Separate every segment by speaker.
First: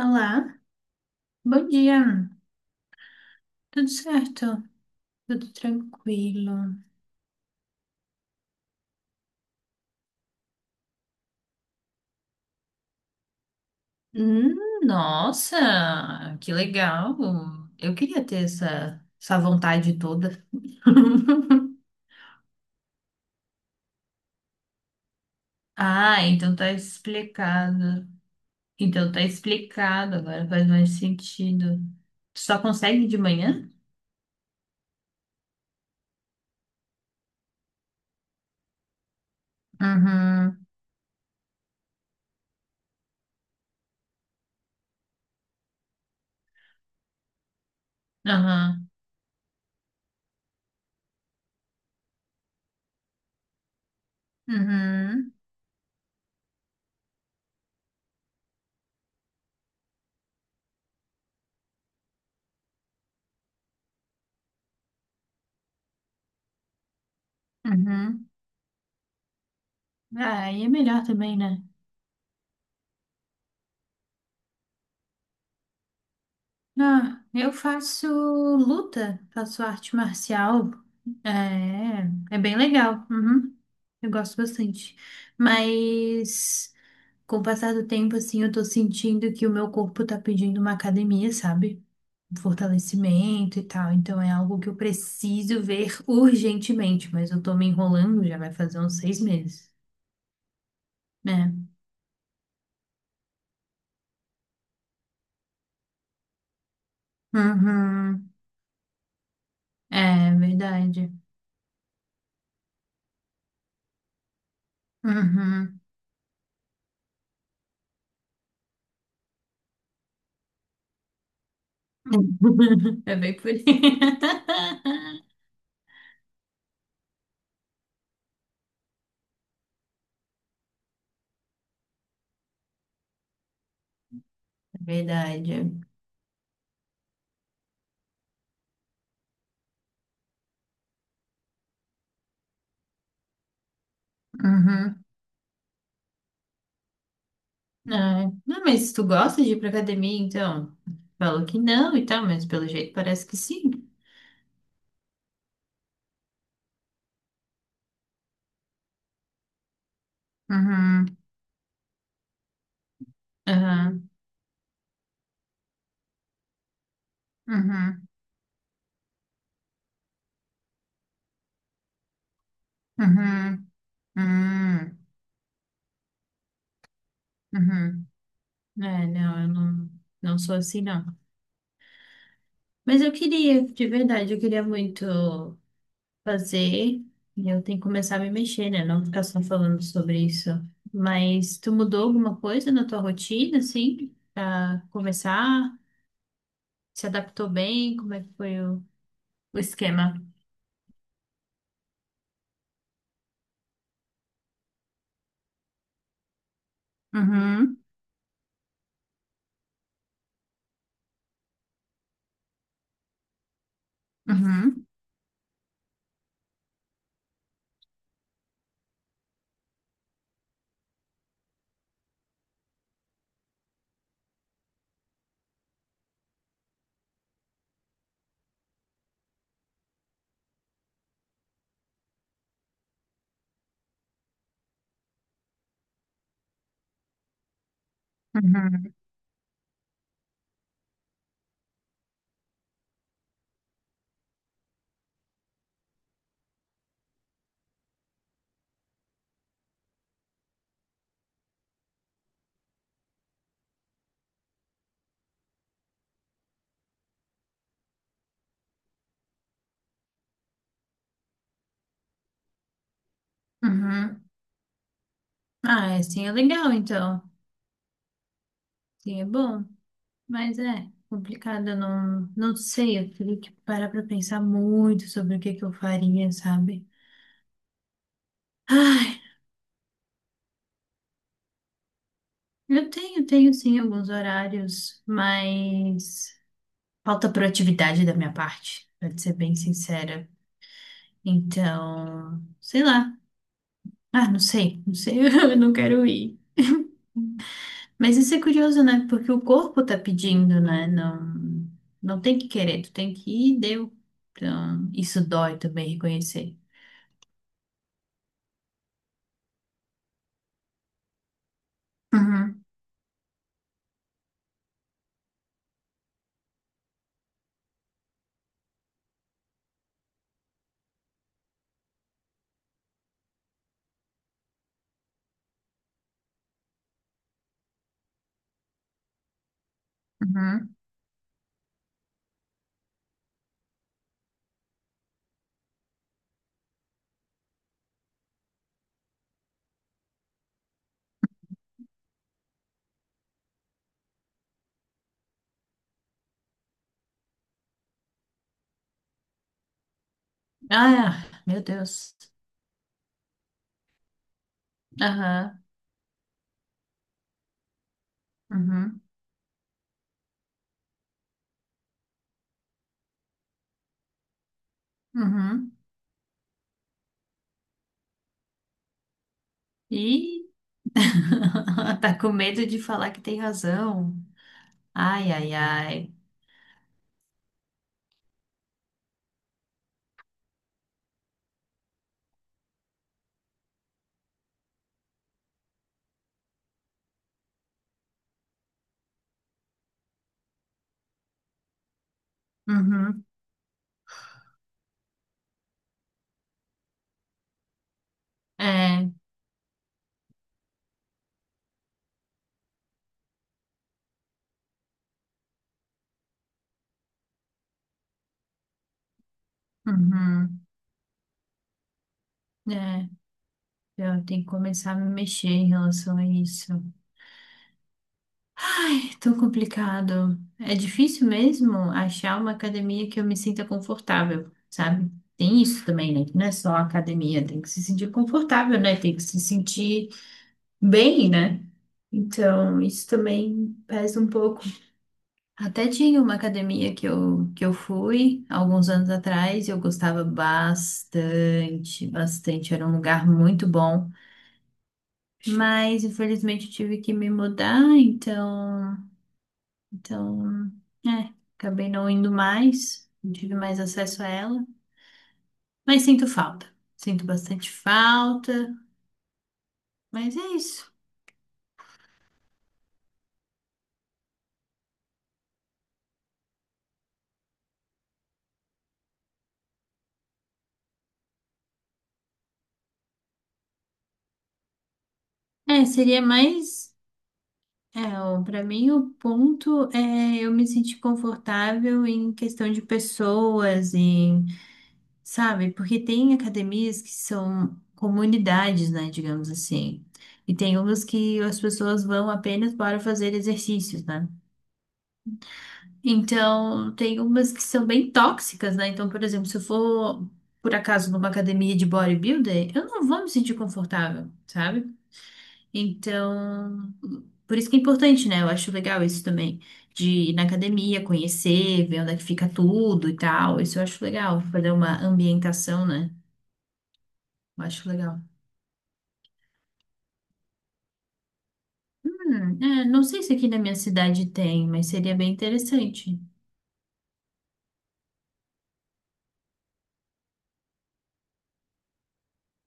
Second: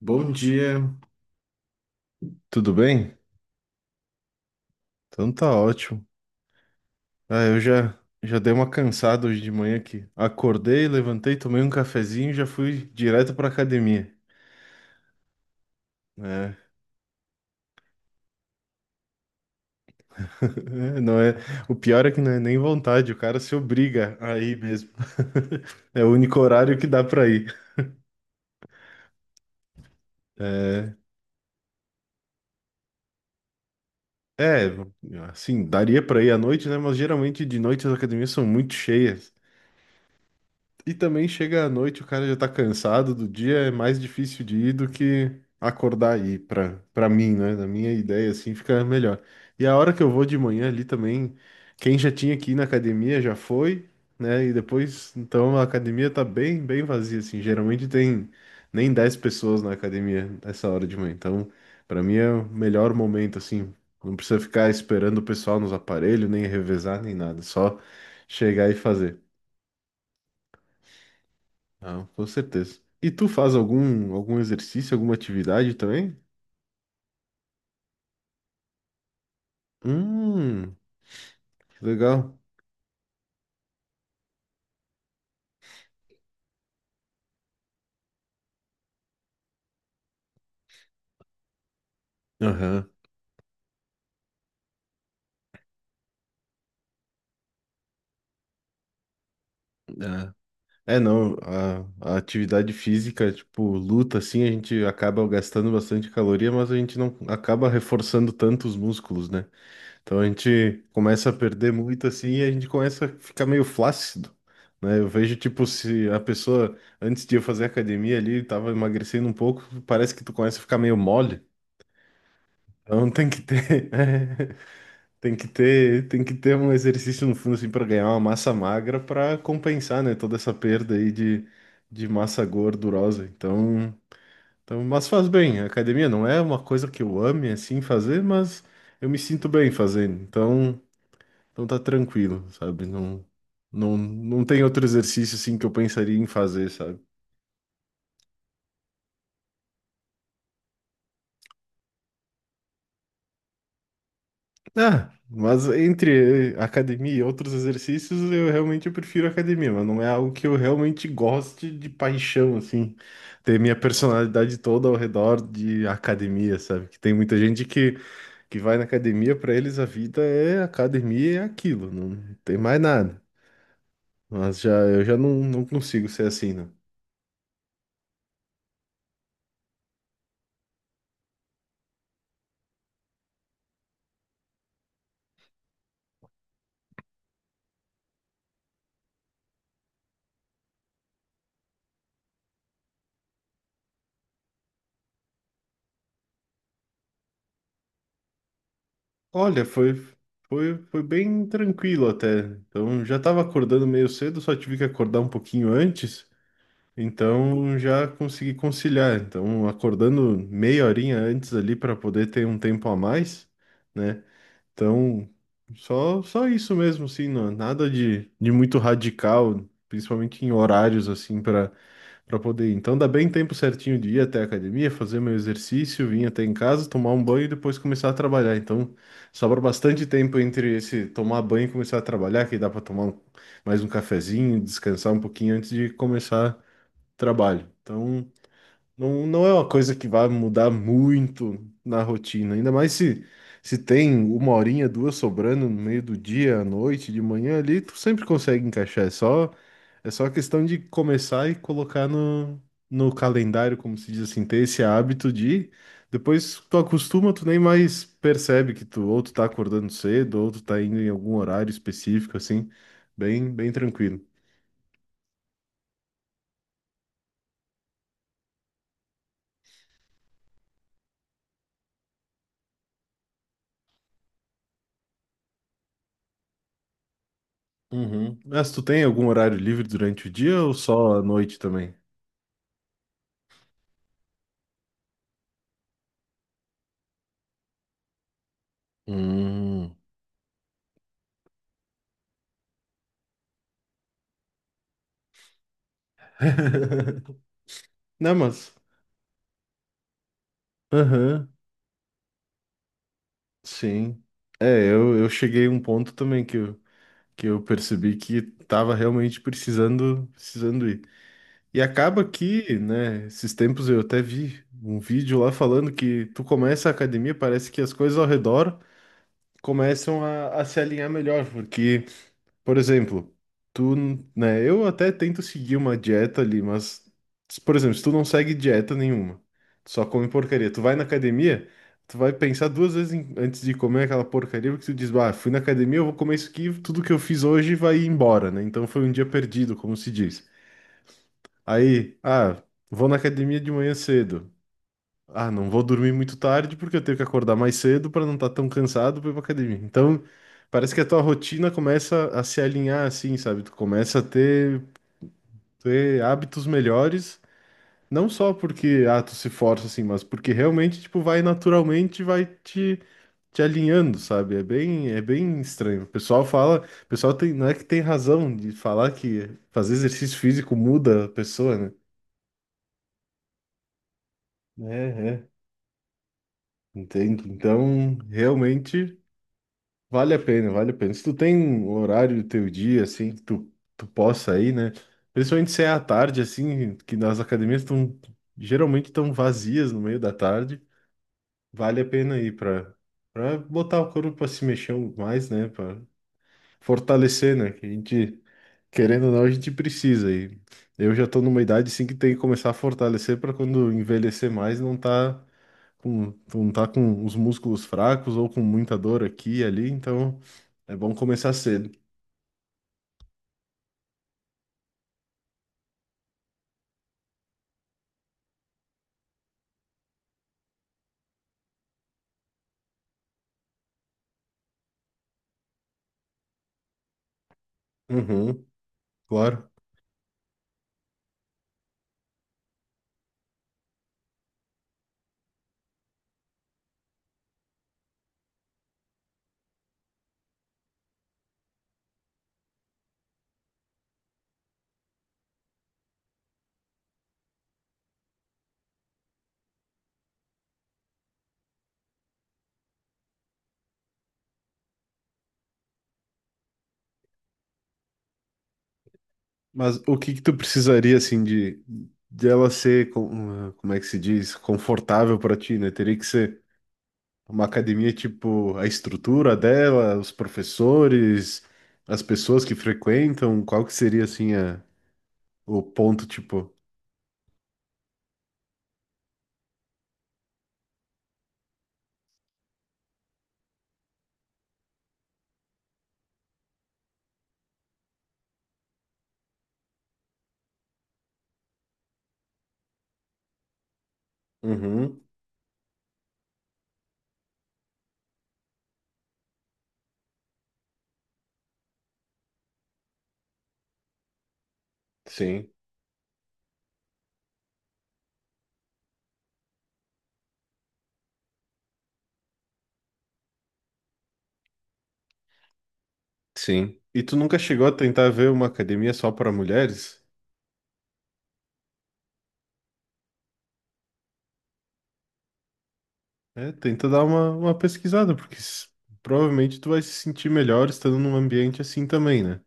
Speaker 1: Bom dia,
Speaker 2: bom dia.
Speaker 1: tudo bem?
Speaker 2: Tudo certo?
Speaker 1: Então
Speaker 2: Tudo
Speaker 1: tá ótimo.
Speaker 2: tranquilo.
Speaker 1: Ah, eu já já dei uma cansada hoje de manhã aqui. Acordei, levantei, tomei um cafezinho e já fui direto pra academia.
Speaker 2: Hum. Nossa, que
Speaker 1: É.
Speaker 2: legal! Eu queria ter essa vontade toda.
Speaker 1: É, não é, o pior é que não é nem vontade, o cara se obriga a ir mesmo. É o
Speaker 2: Ah,
Speaker 1: único
Speaker 2: então tá
Speaker 1: horário que dá pra ir.
Speaker 2: explicado. Então tá explicado, agora faz mais
Speaker 1: É,
Speaker 2: sentido. Tu só consegue de manhã?
Speaker 1: é, assim, daria pra ir à noite, né? Mas geralmente de noite as academias são muito cheias.
Speaker 2: Uhum.
Speaker 1: E também chega à noite, o cara já tá cansado do dia, é mais difícil de ir do que acordar aí, pra mim, né? Na minha ideia, assim, fica
Speaker 2: Aham.
Speaker 1: melhor. E a hora que eu vou de manhã ali também, quem já tinha que ir na academia já foi, né? E depois,
Speaker 2: Uhum,
Speaker 1: então a academia tá bem, bem vazia, assim. Geralmente tem nem 10 pessoas na academia nessa hora de manhã. Então, pra mim é o melhor momento, assim. Não precisa ficar esperando o pessoal nos aparelhos, nem revezar, nem nada. É só
Speaker 2: uhum.
Speaker 1: chegar e fazer.
Speaker 2: Ah, e é melhor também, né?
Speaker 1: Ah, com certeza. E tu faz algum exercício, alguma atividade também?
Speaker 2: Ah, eu faço luta, faço arte marcial.
Speaker 1: Hum, que
Speaker 2: É,
Speaker 1: legal.
Speaker 2: é bem legal. Uhum, eu gosto bastante. Mas com o passar do tempo, assim, eu tô sentindo que o meu corpo tá pedindo uma academia, sabe? Um
Speaker 1: Aham.
Speaker 2: fortalecimento e tal. Então é algo que eu preciso ver urgentemente, mas eu tô me enrolando, já vai fazer uns 6 meses.
Speaker 1: Ah. É, não,
Speaker 2: Né?
Speaker 1: a atividade física, tipo, luta, assim, a gente acaba gastando bastante caloria, mas a gente não acaba reforçando
Speaker 2: Uhum.
Speaker 1: tanto os músculos, né? Então a
Speaker 2: É
Speaker 1: gente
Speaker 2: verdade.
Speaker 1: começa a perder muito, assim, e a gente começa a ficar meio flácido, né? Eu vejo, tipo,
Speaker 2: Uhum.
Speaker 1: se a pessoa, antes de eu fazer academia ali, tava emagrecendo um pouco, parece que tu começa a ficar meio mole. Então
Speaker 2: É
Speaker 1: tem
Speaker 2: bem
Speaker 1: que
Speaker 2: por aí.
Speaker 1: ter, tem que ter um exercício no fundo assim para ganhar uma massa magra para compensar, né, toda essa perda aí de massa gordurosa. Então, mas faz bem. A
Speaker 2: Verdade.
Speaker 1: academia não é uma coisa que eu ame assim fazer, mas eu me sinto bem fazendo. Então tá tranquilo, sabe? Não, não, não tem outro
Speaker 2: Uhum.
Speaker 1: exercício assim que eu pensaria em fazer, sabe?
Speaker 2: Não, não, mas tu gosta de ir pra academia, então? Falou que não e tal, mas pelo jeito parece que sim.
Speaker 1: Ah, mas entre academia e outros exercícios, eu realmente prefiro academia, mas não é algo que eu realmente
Speaker 2: Uhum,
Speaker 1: goste de paixão, assim, ter minha
Speaker 2: uhum,
Speaker 1: personalidade toda ao redor de academia, sabe? Que tem muita gente que,
Speaker 2: uhum,
Speaker 1: que vai na academia, pra eles a vida é academia e é aquilo, não tem mais nada.
Speaker 2: uhum,
Speaker 1: Mas já eu
Speaker 2: uhum,
Speaker 1: já não, não consigo ser assim, né?
Speaker 2: uhum. É, não, eu não sou assim, não. Mas eu queria, de verdade, eu queria muito fazer. E eu tenho que começar a me mexer, né? Não ficar só falando sobre isso. Mas tu mudou alguma coisa na tua rotina, assim, pra começar? Se adaptou bem? Como é que foi o
Speaker 1: Olha, foi,
Speaker 2: esquema?
Speaker 1: foi, foi bem tranquilo até. Então já tava acordando meio cedo, só tive que acordar um pouquinho antes. Então
Speaker 2: Uhum,
Speaker 1: já consegui conciliar. Então, acordando meia horinha antes ali para poder ter um tempo a mais, né?
Speaker 2: uhum,
Speaker 1: Então, só isso mesmo, assim, não, nada de muito radical, principalmente em horários, assim, para poder ir. Então, dá bem tempo certinho de ir até a academia, fazer meu exercício, vir até em casa, tomar um banho e depois começar a trabalhar. Então, sobra bastante tempo entre esse tomar banho e começar a trabalhar, que dá para tomar mais um cafezinho, descansar um pouquinho antes de começar trabalho. Então,
Speaker 2: uhum,
Speaker 1: não, não é uma coisa que vai mudar muito na rotina, ainda mais se tem uma horinha, duas sobrando no meio do dia, à noite, de manhã ali, tu sempre consegue encaixar. É só questão de começar e colocar no calendário, como se diz assim, ter esse hábito de. Depois tu acostuma, tu nem mais percebe que tu ou tu tá acordando cedo, ou tu tá indo em algum horário específico, assim, bem, bem tranquilo.
Speaker 2: uhum. Ah, é, sim, é legal então. Sim, é bom, mas é complicado, eu não sei, eu teria que parar pra pensar muito sobre o que que eu faria, sabe?
Speaker 1: Uhum. Mas tu tem
Speaker 2: Ai,
Speaker 1: algum horário livre durante o dia ou só à noite também?
Speaker 2: eu tenho, tenho sim alguns horários, mas falta proatividade da minha parte, pra te ser bem
Speaker 1: Hum.
Speaker 2: sincera. Então, sei lá. Ah, não sei, não sei, eu não quero ir. Mas isso
Speaker 1: Não,
Speaker 2: é
Speaker 1: mas.
Speaker 2: curioso, né? Porque o corpo tá pedindo, né? Não,
Speaker 1: Aham,
Speaker 2: não tem que querer, tu tem que ir, deu.
Speaker 1: sim. É,
Speaker 2: Então,
Speaker 1: eu,
Speaker 2: isso
Speaker 1: eu
Speaker 2: dói
Speaker 1: cheguei a um
Speaker 2: também
Speaker 1: ponto também
Speaker 2: reconhecer.
Speaker 1: que eu percebi que tava realmente precisando, precisando ir. E acaba
Speaker 2: Uhum,
Speaker 1: que, né, esses tempos eu até vi um vídeo lá falando que tu começa a academia, parece que as coisas ao redor começam a se alinhar melhor, porque por exemplo, tu, né, eu até tento seguir uma dieta ali, mas, por exemplo, se tu não segue dieta nenhuma, tu só come porcaria,
Speaker 2: uhum.
Speaker 1: tu vai na academia, tu vai pensar duas vezes antes de comer aquela porcaria, porque tu diz, ah, fui na academia, eu vou comer isso aqui, tudo que eu fiz hoje vai embora, né? Então foi um dia perdido, como se diz. Aí, ah, vou na academia de manhã cedo. Ah, não vou dormir muito tarde porque eu tenho que acordar mais cedo para não estar tão cansado para ir pra academia. Então, parece que a tua
Speaker 2: Ah, meu
Speaker 1: rotina
Speaker 2: Deus.
Speaker 1: começa a se alinhar assim, sabe? Tu começa a ter,
Speaker 2: Aham,
Speaker 1: ter hábitos melhores, não só
Speaker 2: uhum,
Speaker 1: porque ah, tu se força assim, mas porque realmente tipo vai naturalmente, vai te alinhando, sabe? É bem
Speaker 2: uhum.
Speaker 1: estranho. O pessoal fala, o pessoal tem, não é que tem razão de falar que fazer exercício
Speaker 2: E
Speaker 1: físico muda a pessoa, né?
Speaker 2: tá com medo de falar que tem razão.
Speaker 1: É,
Speaker 2: Ai,
Speaker 1: é.
Speaker 2: ai, ai.
Speaker 1: Entendo. Então, realmente vale a pena, vale a pena. Se tu tem um horário do teu dia, assim, que tu possa ir, né? Principalmente se é à tarde, assim, que nas academias estão geralmente estão vazias no meio da tarde, vale a pena ir para
Speaker 2: Uhum,
Speaker 1: para botar o corpo para se mexer mais, né? Para fortalecer, né? Que a gente,
Speaker 2: é,
Speaker 1: querendo ou não, a gente precisa. E eu já tô numa idade, assim, que tem que começar a fortalecer para quando envelhecer mais não tá com, tu não tá com os músculos fracos ou com muita dor aqui e ali, então
Speaker 2: uhum,
Speaker 1: é bom começar cedo.
Speaker 2: é. Eu tenho que começar a me mexer em relação a isso. Tô complicado. É difícil mesmo achar uma academia que eu me sinta confortável, sabe? Tem isso também, né? Que não é só academia, tem que se sentir
Speaker 1: Uhum,
Speaker 2: confortável, né? Tem que se
Speaker 1: claro.
Speaker 2: sentir bem, né? Então, isso também pesa um pouco. Até tinha uma academia que eu fui alguns anos atrás e eu gostava bastante, bastante. Era um lugar muito bom. Mas, infelizmente, eu tive que me mudar, então. Então, é, acabei não indo mais, não tive mais acesso a ela, mas sinto falta. Sinto bastante falta,
Speaker 1: Mas o que
Speaker 2: mas
Speaker 1: que
Speaker 2: é
Speaker 1: tu
Speaker 2: isso.
Speaker 1: precisaria, assim, de, ela ser, como é que se diz, confortável para ti, né? Teria que ser uma academia, tipo, a estrutura dela, os professores, as pessoas que frequentam, qual que seria, assim, o
Speaker 2: É, seria
Speaker 1: ponto, tipo...
Speaker 2: mais, é, o- pra mim o ponto é eu me sentir confortável em questão de pessoas, em, sabe? Porque tem academias que são comunidades, né, digamos assim. E tem umas que as pessoas vão apenas para fazer exercícios, né?
Speaker 1: Uhum,
Speaker 2: Então, tem umas que são bem tóxicas, né? Então, por exemplo, se eu for, por acaso, numa academia de bodybuilder, eu não vou me sentir confortável, sabe?
Speaker 1: sim,
Speaker 2: Então, por isso que é importante, né? Eu acho legal isso também, de ir na academia, conhecer, ver onde é que fica tudo e tal. Isso eu acho legal, fazer uma ambientação, né?
Speaker 1: sim. E tu nunca
Speaker 2: Eu
Speaker 1: chegou
Speaker 2: acho
Speaker 1: a
Speaker 2: legal.
Speaker 1: tentar ver uma academia só para mulheres?
Speaker 2: É, não sei se aqui na minha cidade tem, mas seria bem interessante.
Speaker 1: É, tenta dar uma pesquisada, porque provavelmente tu vai se sentir melhor estando num ambiente assim também, né?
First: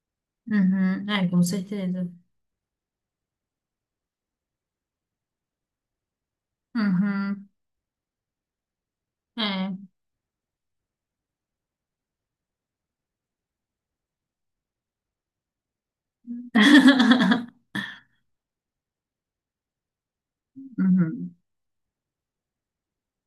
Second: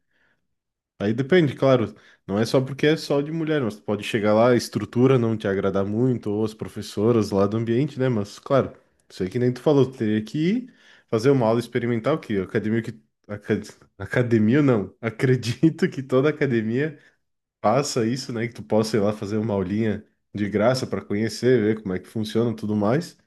Speaker 2: Uhum,
Speaker 1: Aí
Speaker 2: é, com
Speaker 1: depende, claro,
Speaker 2: certeza.
Speaker 1: não é só porque é só de mulher, mas tu pode chegar lá, a estrutura não te agradar muito, ou as professoras lá
Speaker 2: Uhum,
Speaker 1: do ambiente, né? Mas, claro, sei que nem tu falou,
Speaker 2: é.
Speaker 1: tu teria que ir fazer uma aula experimental, que academia que. aca- Academia não, acredito que toda academia faça isso, né? Que tu possa ir lá fazer uma aulinha de graça para
Speaker 2: Uhum,
Speaker 1: conhecer, ver como é que funciona e tudo mais,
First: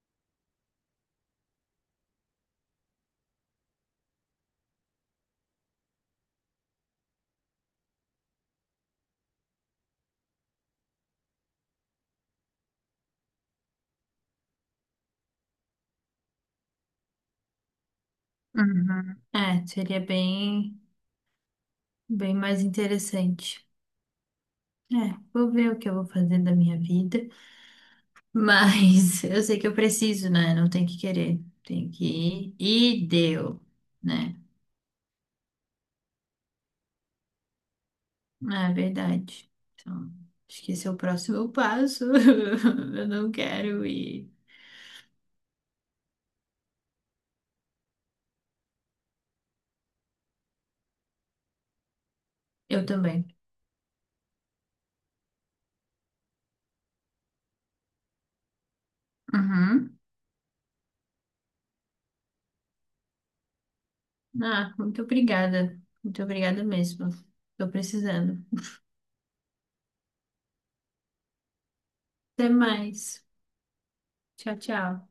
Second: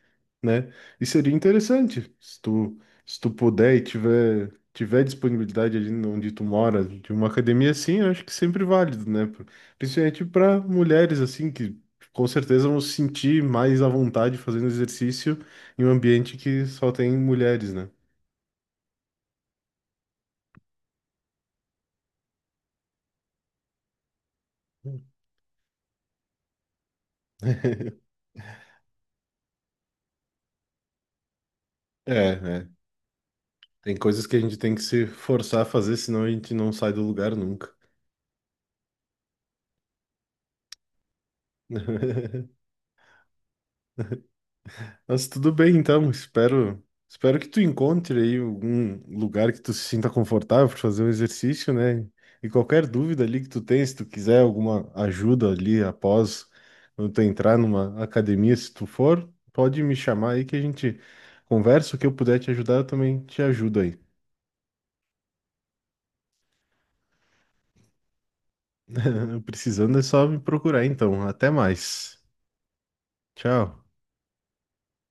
Speaker 1: né? E seria interessante se tu, puder e tiver disponibilidade ali onde tu mora, de uma academia assim, eu acho que sempre válido, né? Principalmente para mulheres assim que com certeza vão se sentir mais à vontade fazendo exercício em um ambiente que só tem mulheres, né?
Speaker 2: uhum. É, seria bem, bem mais interessante. É, vou ver o que eu vou fazer da minha vida, mas eu sei que eu preciso, né? Não tem que querer, tem que
Speaker 1: É,
Speaker 2: ir
Speaker 1: é.
Speaker 2: e deu,
Speaker 1: Tem coisas que
Speaker 2: né?
Speaker 1: a gente tem que se forçar a fazer, senão a gente não sai do lugar nunca.
Speaker 2: É verdade. Então, acho que esse é o próximo passo. Eu não quero ir.
Speaker 1: Mas tudo bem, então. Espero que tu encontre aí algum lugar que tu se sinta confortável para fazer um exercício, né? E
Speaker 2: Eu
Speaker 1: qualquer dúvida
Speaker 2: também.
Speaker 1: ali que tu tenha, se tu quiser alguma ajuda ali após quando tu entrar numa academia, se tu for, pode me
Speaker 2: Uhum.
Speaker 1: chamar aí que a gente conversa. O que eu puder te ajudar, eu também te ajudo aí.
Speaker 2: Ah, muito obrigada. Muito obrigada mesmo. Tô precisando.
Speaker 1: Precisando é só me procurar, então. Até mais.
Speaker 2: Até mais.
Speaker 1: Tchau.
Speaker 2: Tchau, tchau.